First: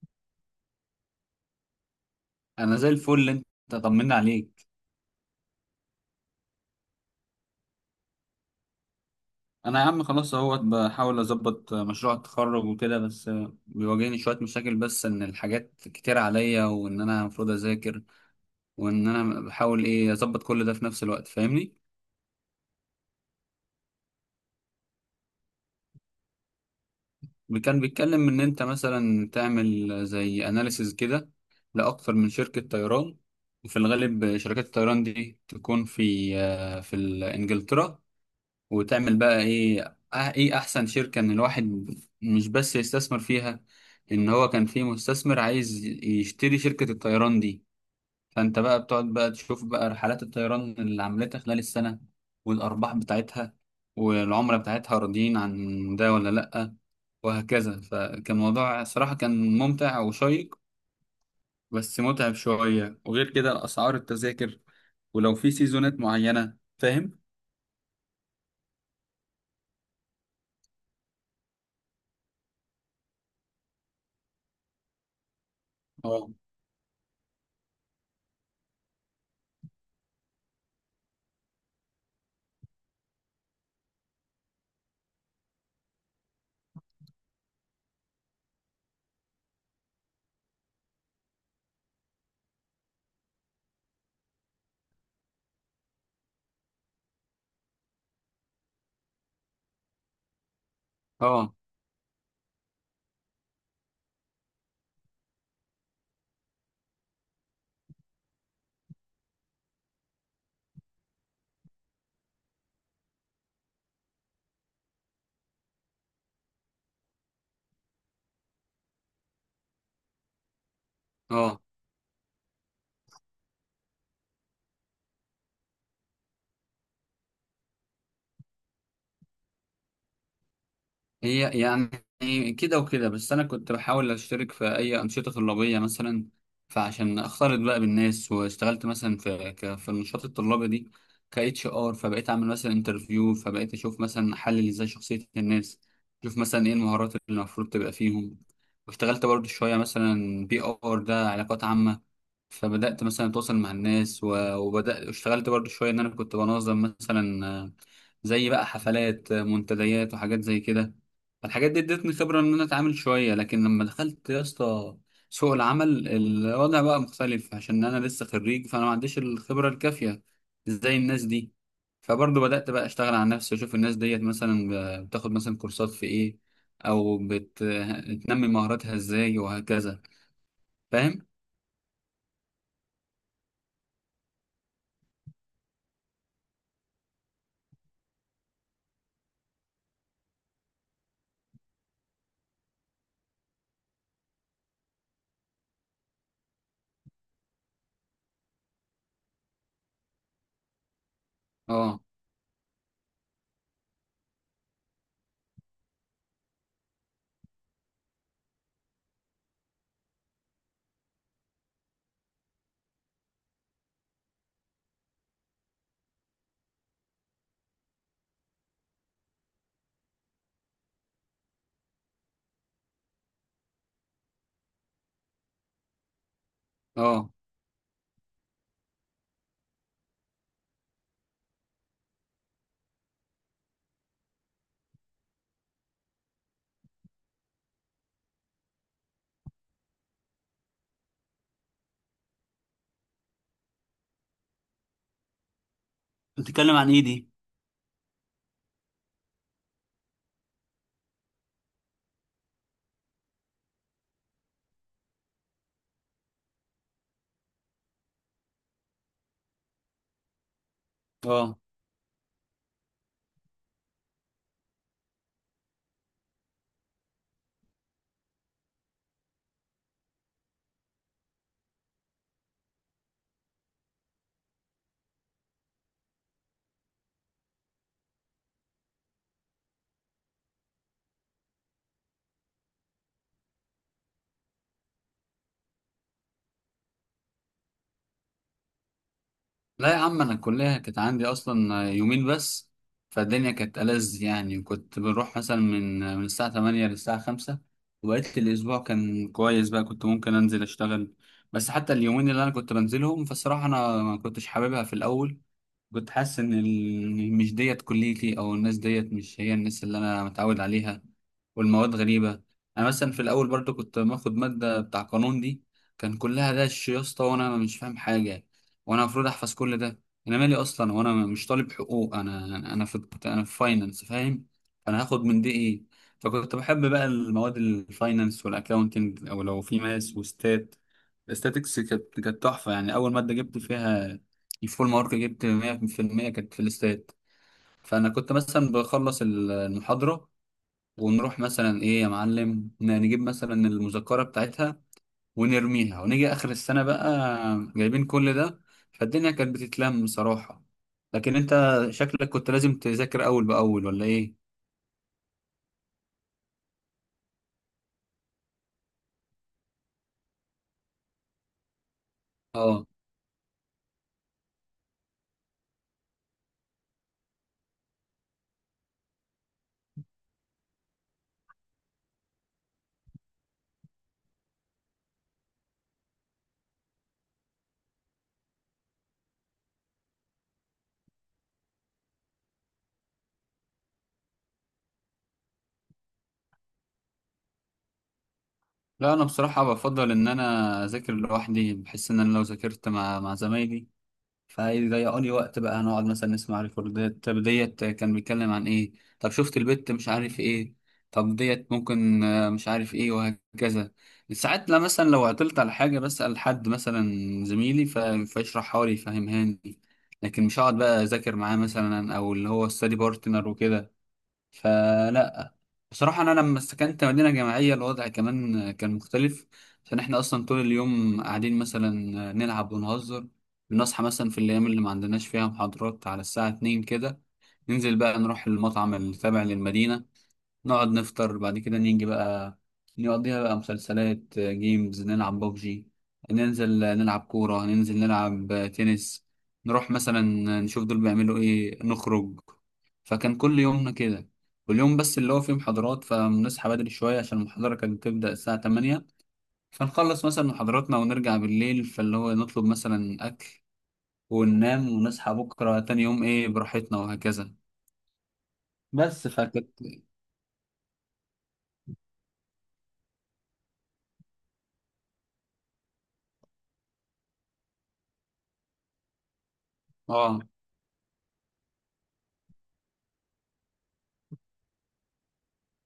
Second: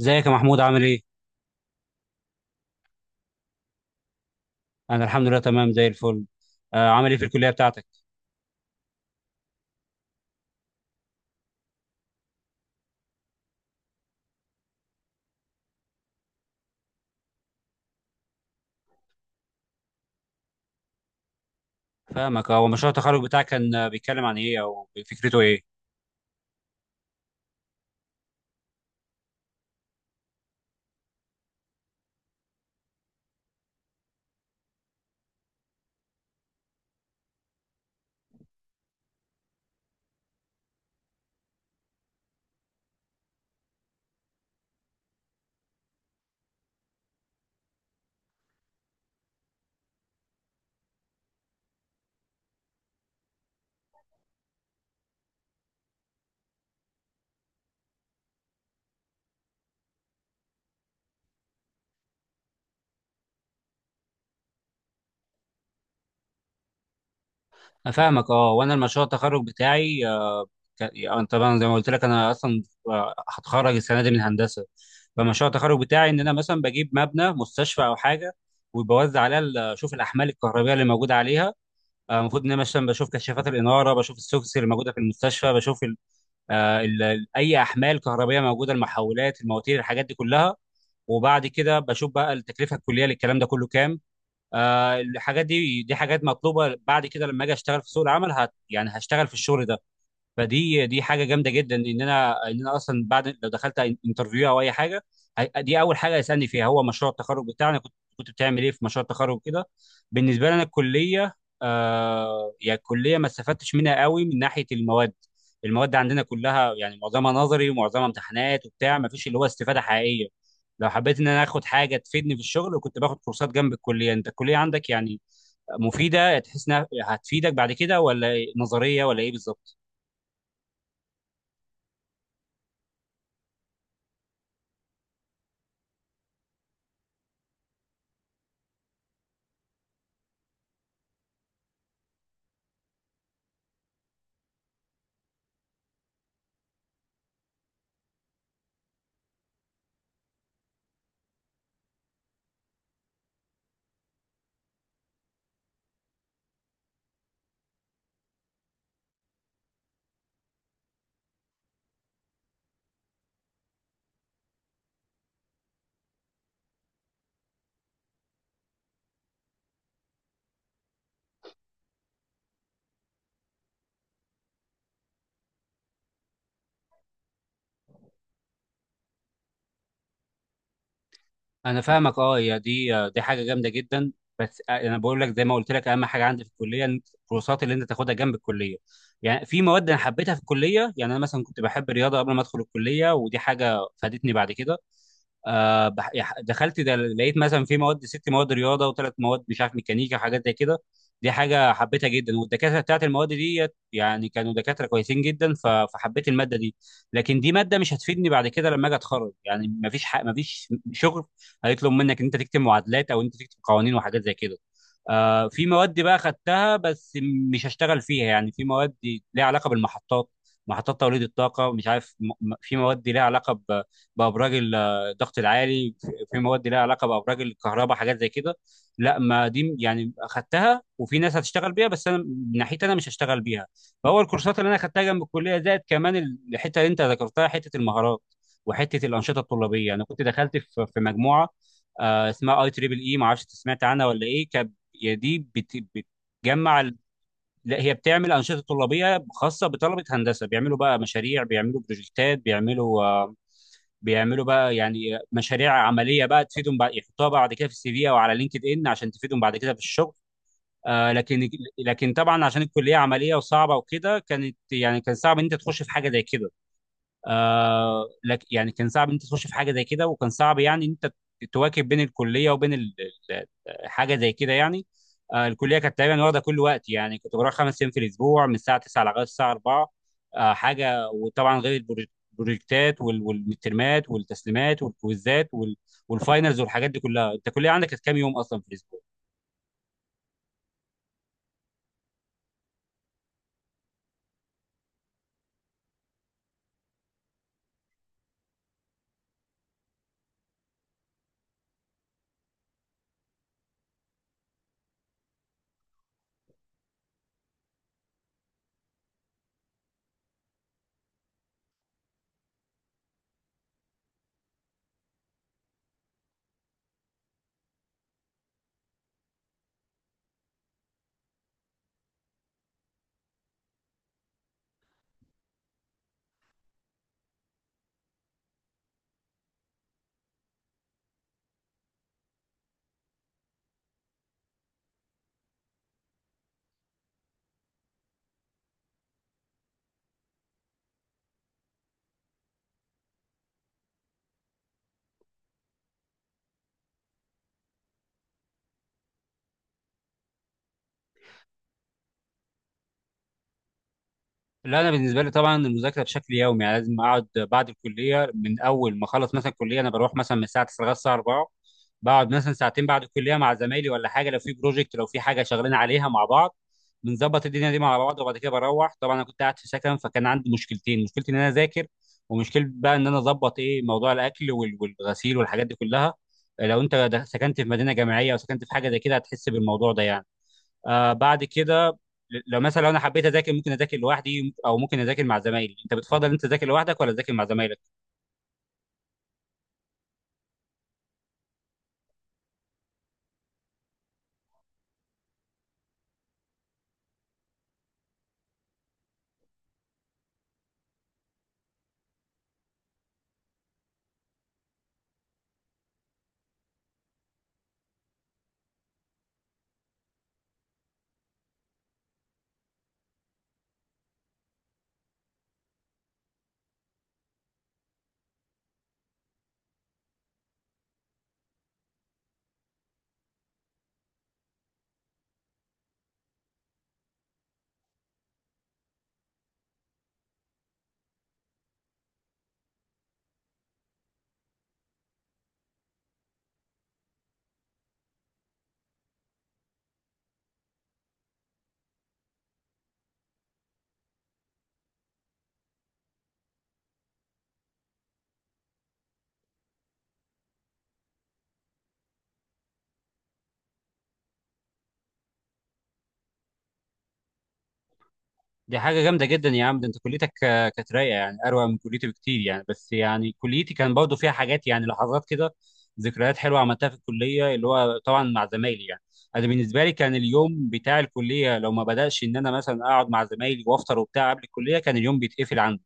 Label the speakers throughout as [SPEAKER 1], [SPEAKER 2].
[SPEAKER 1] ازيك يا محمود، عامل ايه؟
[SPEAKER 2] انا زي الفل. انت طمنا عليك.
[SPEAKER 1] انا الحمد لله، تمام زي الفل. آه، عامل ايه في الكليه بتاعتك؟
[SPEAKER 2] انا يا عم خلاص اهوت، بحاول اظبط مشروع التخرج وكده بس. بيواجهني شويه مشاكل، بس ان الحاجات كتير عليا وان انا المفروض اذاكر، وان انا بحاول ايه اظبط كل ده في نفس الوقت، فاهمني.
[SPEAKER 1] فاهمك، اه. ومشروع التخرج بتاعك كان بيتكلم عن ايه، او فكرته ايه؟
[SPEAKER 2] كان بيتكلم ان انت مثلا تعمل زي اناليسز كده لاكتر من شركه طيران، وفي الغالب شركات الطيران دي تكون في في انجلترا. وتعمل بقى ايه ايه احسن شركة ان الواحد مش بس يستثمر فيها، ان هو كان في مستثمر عايز يشتري شركة الطيران دي. فانت بقى بتقعد بقى تشوف بقى رحلات الطيران اللي عملتها خلال السنة، والارباح بتاعتها، والعملاء بتاعتها راضيين عن ده ولا لأ، وهكذا. فكان موضوع صراحة كان ممتع وشيق، بس متعب شوية. وغير كده اسعار التذاكر ولو في سيزونات معينة، فاهم؟
[SPEAKER 1] أنا فاهمك، اه. وانا المشروع التخرج بتاعي آه، ك... آه، طبعا زي ما قلت لك، انا اصلا هتخرج السنه دي من هندسه. فمشروع التخرج بتاعي ان
[SPEAKER 2] اه.
[SPEAKER 1] انا مثلا بجيب مبنى مستشفى او حاجه، وبوزع عليها اشوف الاحمال الكهربائيه اللي موجوده عليها. المفروض ان انا مثلا بشوف كشافات الاناره، بشوف السوفس اللي موجوده في المستشفى، بشوف اي احمال كهربائيه موجوده، المحولات، المواتير، الحاجات دي كلها. وبعد كده بشوف بقى التكلفه الكليه للكلام ده كله كام. الحاجات دي دي حاجات مطلوبه بعد كده لما اجي اشتغل في سوق العمل، يعني هشتغل في الشغل ده. فدي دي حاجه جامده
[SPEAKER 2] اه.
[SPEAKER 1] جدا، ان انا اصلا بعد لو دخلت انترفيو او اي حاجه، دي اول حاجه هيسالني فيها هو مشروع التخرج بتاعنا. كنت بتعمل ايه في مشروع التخرج كده؟ بالنسبه لنا الكليه، يعني الكليه ما استفدتش منها قوي من ناحيه المواد. المواد عندنا كلها يعني معظمها نظري ومعظمها امتحانات وبتاع، ما فيش اللي هو استفاده حقيقيه. لو حبيت ان انا
[SPEAKER 2] اه.
[SPEAKER 1] اخد حاجه تفيدني في الشغل، كنت باخد كورسات جنب الكليه. انت الكليه عندك يعني مفيده، تحس انها هتفيدك بعد كده، ولا نظريه، ولا ايه بالظبط؟
[SPEAKER 2] هي يعني كده وكده، بس انا كنت بحاول اشترك في اي انشطه طلابيه مثلا، فعشان اختلط بقى بالناس. واشتغلت مثلا في في النشاط الطلابي دي ك اتش ار، فبقيت اعمل مثلا انترفيو، فبقيت اشوف مثلا احلل ازاي شخصيه الناس، اشوف مثلا ايه المهارات اللي المفروض تبقى فيهم. واشتغلت برضو شويه مثلا بي ار، ده علاقات عامه، فبدأت مثلا أتواصل مع الناس، وبدأت اشتغلت برضو شوية إن أنا كنت بنظم مثلا زي بقى حفلات، منتديات وحاجات زي كده. فالحاجات دي ادتني خبرة إن أنا أتعامل شوية. لكن لما دخلت يا اسطى سوق العمل، الوضع بقى مختلف، عشان أنا لسه خريج، فأنا ما عنديش الخبرة الكافية زي الناس دي. فبرضو بدأت بقى أشتغل على نفسي، وأشوف الناس ديت مثلا بتاخد مثلا كورسات في إيه، أو بتنمي مهاراتها إزاي، وهكذا. فاهم؟
[SPEAKER 1] انا فاهمك، اه. يا دي دي حاجه جامده جدا. بس انا بقول لك، زي ما قلت لك، اهم حاجه عندي في الكليه إن الكورسات اللي انت تاخدها جنب الكليه. يعني في مواد انا حبيتها في الكليه، يعني انا مثلا كنت بحب الرياضه قبل ما ادخل الكليه، ودي حاجه فادتني بعد كده. دخلت ده لقيت مثلا في مواد ست مواد رياضه وثلاث مواد مش عارف ميكانيكا وحاجات زي كده. دي حاجه
[SPEAKER 2] اه.
[SPEAKER 1] حبيتها جدا، والدكاتره بتاعت المواد دي يعني كانوا دكاتره كويسين جدا، فحبيت الماده دي. لكن دي ماده مش هتفيدني بعد كده لما اجي اتخرج، يعني ما فيش شغل هيطلب منك ان انت تكتب معادلات او انت تكتب قوانين وحاجات زي كده. آه، في مواد بقى خدتها بس مش هشتغل فيها. يعني في مواد ليها علاقه بالمحطات، محطات توليد الطاقه، مش عارف في مواد ليها علاقه بابراج الضغط العالي، في مواد لها علاقه
[SPEAKER 2] اه.
[SPEAKER 1] بابراج الكهرباء، حاجات زي كده. لا، ما دي يعني اخدتها وفي ناس هتشتغل بيها، بس انا من ناحيتي انا مش هشتغل بيها. فهو الكورسات اللي انا اخدتها جنب الكليه، زائد كمان الحته اللي انت ذكرتها، حته المهارات وحته الانشطه الطلابيه. انا كنت دخلت في مجموعه اسمها اي تريبل اي، ما اعرفش انت سمعت عنها ولا ايه. كانت هي دي
[SPEAKER 2] بتتكلم
[SPEAKER 1] بتجمع
[SPEAKER 2] عن ايه دي؟
[SPEAKER 1] لا، هي بتعمل انشطه طلابيه خاصه بطلبه هندسه. بيعملوا بقى مشاريع، بيعملوا بروجكتات، بيعملوا بيعملوا بقى يعني مشاريع عمليه بقى تفيدهم بعد، يحطوها بعد كده في السي في او على لينكد ان عشان تفيدهم بعد كده في الشغل. آه لكن
[SPEAKER 2] اه.
[SPEAKER 1] لكن طبعا عشان الكليه عمليه وصعبه وكده، كانت يعني كان صعب ان انت تخش في حاجه زي كده. آه لك يعني كان صعب ان انت تخش في حاجه زي كده، وكان صعب يعني ان انت تواكب بين الكليه وبين ال- حاجه زي كده يعني. آه، الكليه كانت تقريبا واخده كل وقت، يعني كنت بروح خمس ايام في الاسبوع من الساعه 9 لغايه الساعه 4. آه حاجه وطبعا غير البروجكتات والمترمات والتسليمات والكويزات والفاينلز والحاجات دي كلها. انت الكليه عندك كانت كام يوم اصلا في الاسبوع؟
[SPEAKER 2] لا يا عم، انا الكليه كانت عندي اصلا يومين بس، فالدنيا كانت ألذ يعني. وكنت بنروح مثلا من الساعه 8 للساعه 5، وبقيت الاسبوع كان كويس بقى، كنت ممكن انزل اشتغل. بس حتى اليومين اللي انا كنت بنزلهم، فالصراحه انا ما كنتش حاببها في الاول. كنت حاسس ان مش ديت كليتي، او الناس ديت مش هي الناس اللي انا متعود عليها، والمواد غريبة. انا مثلا في الاول برضو كنت باخد مادة بتاع قانون دي، كان كلها دش يا اسطى وانا مش فاهم حاجة، وانا المفروض احفظ كل ده. انا مالي اصلا وانا مش طالب حقوق، انا انا في انا في فاينانس، فاهم؟ انا هاخد من دي ايه؟ فكنت بحب بقى المواد الفاينانس والاكاونتنج، او لو في ماس وستات. الاستاتكس كانت تحفة يعني، اول مادة جبت فيها الفول مارك، جبت 100% كانت في الاستاد. فانا كنت مثلا بخلص المحاضره، ونروح مثلا ايه يا معلم، نجيب مثلا المذكره بتاعتها ونرميها، ونيجي اخر السنه بقى جايبين كل ده. فالدنيا كانت بتتلم بصراحه. لكن انت شكلك كنت لازم تذاكر اول باول، ولا ايه؟
[SPEAKER 1] لا، انا بالنسبه لي طبعا المذاكره بشكل يومي، يعني لازم اقعد بعد الكليه. من اول ما اخلص مثلا الكليه، انا بروح مثلا من الساعه 9 لغايه الساعه 4. بقعد مثلا ساعتين
[SPEAKER 2] اه.
[SPEAKER 1] بعد الكليه مع زمايلي ولا حاجه، لو في بروجكت، لو في حاجه شغالين عليها مع بعض. بنظبط الدنيا دي مع بعض. وبعد كده بروح، طبعا انا كنت قاعد في سكن، فكان عندي مشكلتين: مشكلتي ان انا اذاكر، ومشكله بقى ان انا اظبط ايه موضوع الاكل والغسيل والحاجات دي كلها. لو انت سكنت في مدينه جامعيه او سكنت في حاجه زي كده، هتحس بالموضوع ده يعني. آه، بعد كده لو مثلا انا حبيت اذاكر، ممكن اذاكر لوحدي او ممكن اذاكر مع زمايلي. انت بتفضل انت تذاكر لوحدك، ولا تذاكر مع زمايلك؟
[SPEAKER 2] لا انا بصراحه بفضل ان انا اذاكر لوحدي. بحس ان انا لو ذاكرت مع زمايلي فهيضيعوا لي وقت، بقى هنقعد مثلا نسمع ريكوردات، طب ديت كان بيتكلم عن ايه، طب شفت البت مش عارف ايه، طب ديت ممكن مش عارف ايه، وهكذا. ساعات لا، مثلا لو عطلت على حاجة بسأل حد مثلا زميلي، فيشرحها لي يفهمها لي، لكن مش هقعد بقى اذاكر معاه مثلا، او اللي هو ستادي بارتنر وكده، فلا. بصراحة أنا لما سكنت مدينة جامعية، الوضع كمان كان مختلف. عشان إحنا أصلا طول اليوم قاعدين مثلا نلعب ونهزر. بنصحى مثلا في الأيام اللي ما عندناش فيها محاضرات على الساعة اتنين كده، ننزل بقى نروح المطعم اللي تابع للمدينة، نقعد نفطر. بعد كده نيجي بقى نقضيها بقى مسلسلات، جيمز نلعب ببجي، ننزل نلعب كورة، ننزل نلعب تنس. نروح مثلا نشوف دول بيعملوا ايه، نخرج. فكان كل يومنا كده. واليوم بس اللي هو فيه محاضرات، فبنصحى بدري شوية عشان المحاضرة كانت بتبدأ الساعة 8. فنخلص مثلا محاضراتنا ونرجع بالليل، فاللي هو نطلب مثلا أكل وننام، ونصحى بكرة تاني يوم ايه براحتنا، وهكذا.
[SPEAKER 1] دي حاجة جامدة
[SPEAKER 2] بس
[SPEAKER 1] جدا يا عم.
[SPEAKER 2] فكانت.
[SPEAKER 1] ده انت كليتك كانت رايقة، يعني اروع من كليتي بكتير يعني. بس يعني كليتي كان برضه فيها حاجات، يعني لحظات كده، ذكريات حلوة عملتها في الكلية اللي هو طبعا مع زمايلي يعني. انا بالنسبة لي كان
[SPEAKER 2] اه.
[SPEAKER 1] اليوم بتاع الكلية لو ما بدأش ان انا مثلا اقعد مع زمايلي وافطر وبتاع قبل الكلية، كان اليوم بيتقفل عندي.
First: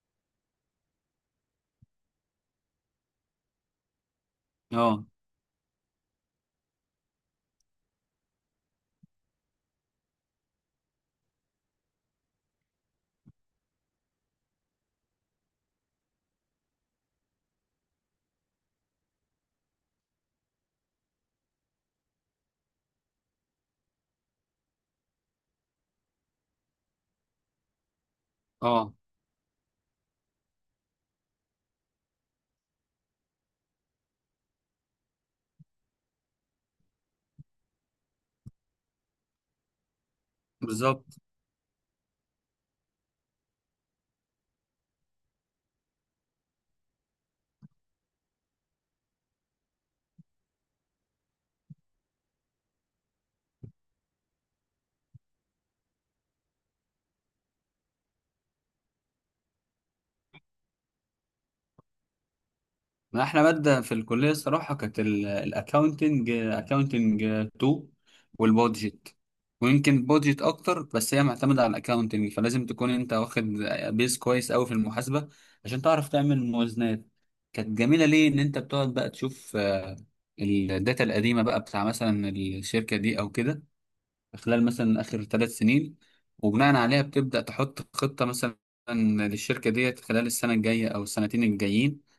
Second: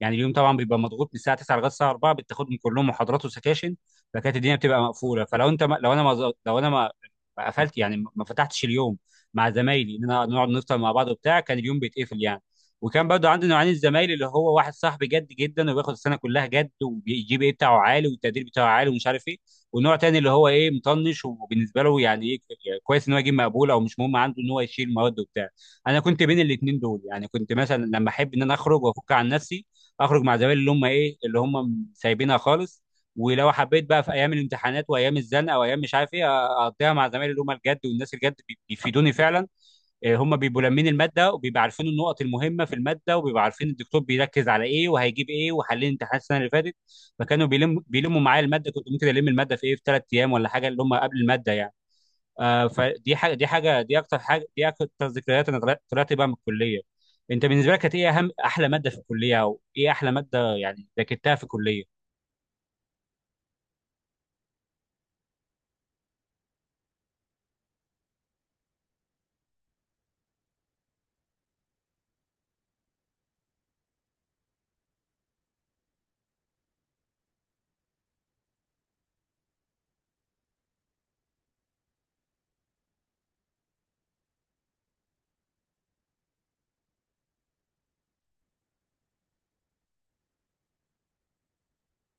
[SPEAKER 1] يعني اليوم طبعا بيبقى مضغوط من الساعة 9 لغاية الساعة 4، بتاخد من كلهم محاضرات وسكاشن، فكانت الدنيا بتبقى
[SPEAKER 2] اه.
[SPEAKER 1] مقفولة. فلو انت ما لو انا ما قفلت، يعني ما فتحتش اليوم مع زمايلي ان انا نقعد نفطر مع بعض وبتاع، كان اليوم بيتقفل يعني. وكان برضو عندي نوعين الزمايل: اللي هو واحد صاحبي جد جدا، وبياخد السنه كلها جد، وبيجيب ايه بتاعه عالي، والتقدير بتاعه عالي، ومش عارف ايه. والنوع تاني اللي هو ايه مطنش، وبالنسبه له يعني ايه كويس ان هو يجيب مقبول، او مش مهم عنده ان هو يشيل مواد وبتاع. انا كنت بين الاثنين دول. يعني كنت مثلا لما احب ان انا اخرج
[SPEAKER 2] اه.
[SPEAKER 1] وافك عن نفسي، اخرج مع زمايلي اللي هم ايه، اللي هم سايبينها خالص. ولو حبيت بقى في ايام الامتحانات وايام الزنقه وايام مش عارف ايه، اقضيها مع زمايلي اللي هم الجد، والناس الجد بيفيدوني فعلا. آه، هم بيبقوا لامين
[SPEAKER 2] بالظبط.
[SPEAKER 1] الماده، وبيبقوا عارفين النقط المهمه في الماده، وبيبقوا عارفين الدكتور بيركز على ايه وهيجيب ايه، وحلين امتحانات السنه اللي فاتت. فكانوا بيلموا معايا الماده. كنت ممكن الم الماده في ايه، في ثلاث ايام ولا حاجه اللي هم قبل الماده يعني. فدي حاجه، دي حاجه دي اكتر حاجه دي اكتر ذكريات، انا طلعت بقى من الكليه. انت بالنسبه لك كانت ايه احلى ماده في الكليه، او ايه احلى ماده يعني ذاكرتها في الكليه؟
[SPEAKER 2] ما احنا مادة في الكلية الصراحة كانت الاكاونتنج، اكاونتنج 2 والبودجت. ويمكن بودجت اكتر، بس هي معتمدة على الاكاونتنج، فلازم تكون انت واخد بيز كويس قوي في المحاسبة عشان تعرف تعمل موازنات. كانت جميلة ليه؟ ان انت بتقعد بقى تشوف الداتا القديمة بقى بتاع مثلا الشركة دي او كده، خلال مثلا اخر 3 سنين، وبناء عليها بتبدأ تحط خطة مثلا للشركة ديت خلال السنة الجاية او السنتين الجايين.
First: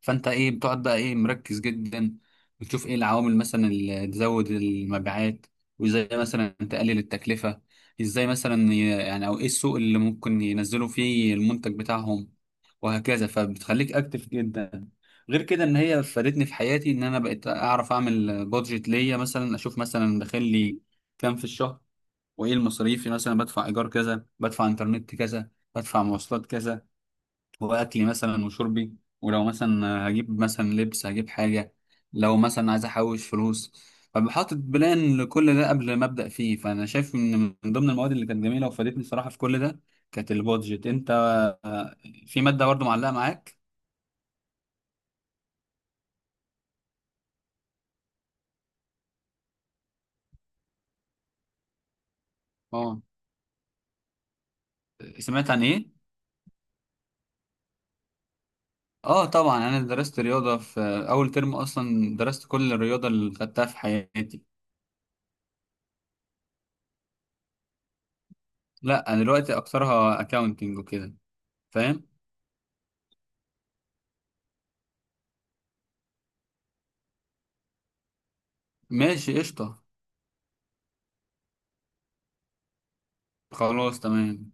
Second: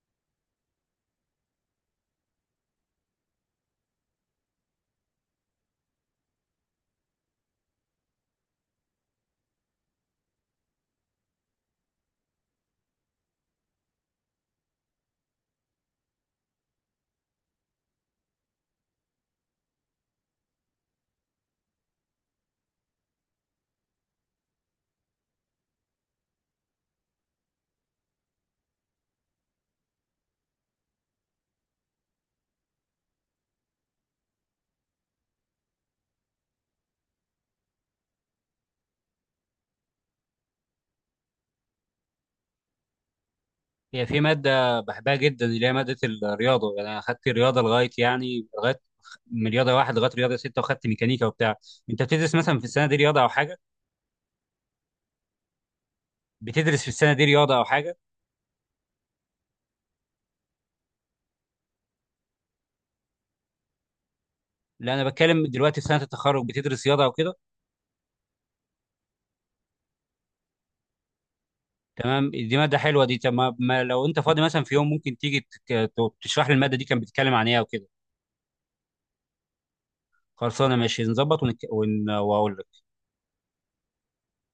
[SPEAKER 2] فانت ايه بتقعد بقى ايه مركز جدا، بتشوف ايه العوامل مثلا اللي تزود المبيعات، وازاي مثلا تقلل التكلفة، ازاي مثلا يعني، او ايه السوق اللي ممكن ينزلوا فيه المنتج بتاعهم، وهكذا. فبتخليك اكتف جدا. غير كده ان هي فادتني في حياتي، ان انا بقيت اعرف اعمل بادجت ليا، مثلا اشوف مثلا داخل لي كام في الشهر، وايه المصاريف، مثلا بدفع ايجار كذا، بدفع انترنت كذا، بدفع مواصلات كذا، واكلي مثلا وشربي، ولو مثلا هجيب مثلا لبس هجيب حاجه، لو مثلا عايز احوش فلوس. فبحاطط بلان لكل ده قبل ما ابدا فيه. فانا شايف ان من ضمن المواد اللي كانت جميله وفادتني الصراحه في كل ده كانت البادجت. انت آه، في ماده برضو معلقه معاك؟
[SPEAKER 1] هي في مادة بحبها جدا، اللي هي مادة الرياضة. يعني أنا أخدت الرياضة لغاية من رياضة واحد لغاية رياضة ستة، وأخدت ميكانيكا وبتاع. أنت بتدرس مثلا في السنة دي
[SPEAKER 2] اه.
[SPEAKER 1] رياضة أو حاجة؟
[SPEAKER 2] سمعت عن ايه؟
[SPEAKER 1] بتدرس في السنة دي رياضة أو حاجة؟
[SPEAKER 2] اه طبعا انا درست رياضه في اول ترم. اصلا درست كل الرياضه اللي خدتها في حياتي.
[SPEAKER 1] لا، أنا بتكلم دلوقتي في سنة التخرج، بتدرس رياضة أو كده؟
[SPEAKER 2] لا انا دلوقتي اكثرها اكاونتنج وكده، فاهم.
[SPEAKER 1] تمام، دي مادة حلوة دي. طب ما ما لو أنت فاضي مثلا في يوم، ممكن تيجي تك- تشرح لي المادة دي كانت بتتكلم عن إيه أو كده.
[SPEAKER 2] ماشي قشطه.
[SPEAKER 1] خلصانة، ماشي، نظبط وأقول لك.
[SPEAKER 2] خلاص تمام.